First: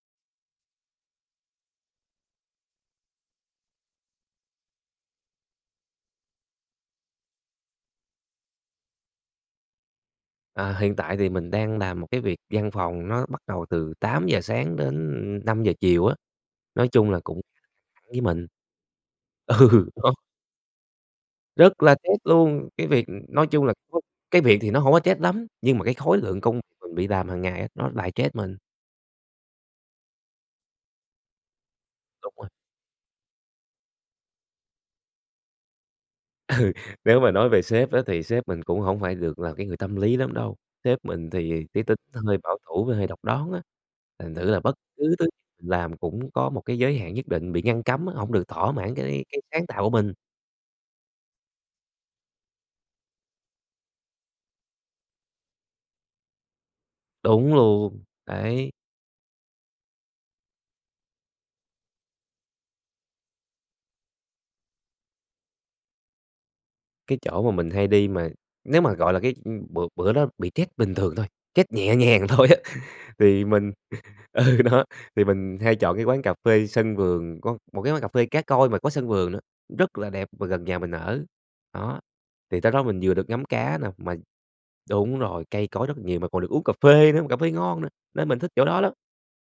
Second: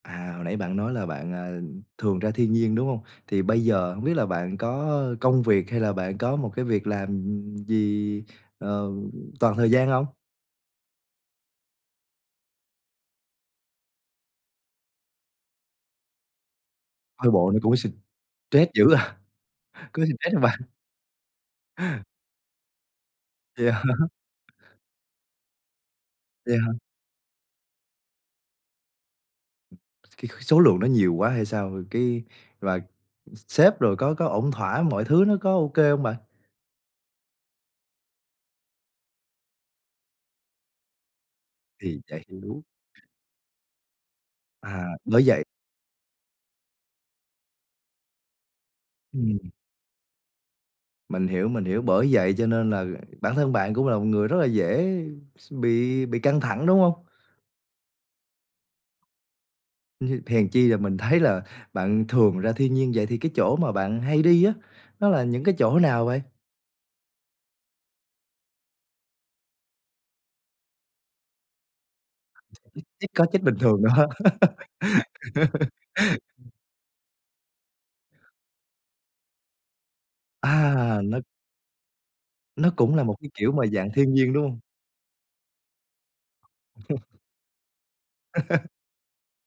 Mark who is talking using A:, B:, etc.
A: À, hồi nãy bạn nói là bạn, à, thường ra thiên nhiên, đúng hông? Thì bây giờ hông biết là bạn có công việc, hay là bạn có một cái việc làm, ừm, ừm, gì, ờ, toàn thời gian hông?
B: À, hiện tại thì mình đang làm một cái việc văn phòng nó bắt đầu từ 8:00 sáng đến 5:00 chiều á, nói chung là
A: Coi
B: cũng
A: bộ nó cũng s
B: với mình.
A: stress dữ à,
B: Ừ
A: có [unintelligible]
B: nó
A: stress không bạn.
B: rất là stress luôn, cái việc, ừm nói chung
A: Vậy
B: là
A: hả?
B: nó cái việc thì nó hông có stress lắm, nhưng mà cái khối lượng
A: Vậy
B: công
A: hả?
B: mình bị làm hàng ngày nó lại stress mình.
A: số lượng nó nhiều quá hay sao, ờ, cái,
B: Đúng rồi.
A: và ưm, sếp rồi có có ổn thỏa, mọi thứ nó có ô kê hông bạn?
B: Ừ, nếu mà nói về sếp á thì sếp mình cũng hổng phải được là cái người tâm lý lắm đâu. Sếp mình thì cái tính
A: Thì
B: nó
A: vậy,
B: hơi bảo
A: hiểu.
B: thủ với hơi độc đoán á, thành thử là bất
A: À,
B: cứ
A: bởi
B: thứ
A: vậy
B: mình làm cũng có một cái giới hạn nhất định bị ngăn cấm á, hổng được thỏa mãn cái cái
A: Ừm.
B: sáng tạo của mình.
A: Mình hiểu, mình hiểu, bởi vậy cho nên là bản thân bạn cũng là một người rất là dễ s bị bị căng thẳng, đúng hông?
B: Đúng luôn, đấy.
A: hèn chi là mình thấy là bạn thường ra thiên nhiên. Vậy thì cái chỗ mà bạn hay đi á, nó là những cái chỗ nào vậy?
B: Cái chỗ mà mình hay đi mà nếu mà, gọi là, cái ưm, bữa bữa đó bị stress bình thường thôi, stress nhẹ nhàng thôi á,
A: [unintelligible] có stress
B: thì
A: bình
B: mình
A: thường nữa hả?
B: ừ, đó, thì mình hay chọn cái quán cà phê sân vườn, có một cái quán cà phê cá Koi mà có sân vườn nữa, rất là đẹp mà gần nhà mình
A: À, nó
B: ở. Đó, thì
A: nó
B: tới đó
A: cũng
B: mình
A: là
B: vừa
A: một
B: được
A: cái,
B: ngắm
A: kiểu mà,
B: cá nè,
A: dạng thiên
B: mà
A: nhiên, đúng hông?
B: đúng rồi, cây cối rất là nhiều mà còn được uống cà phê nữa mà cà phê ngon nữa, nên mình thích chỗ đó lắm.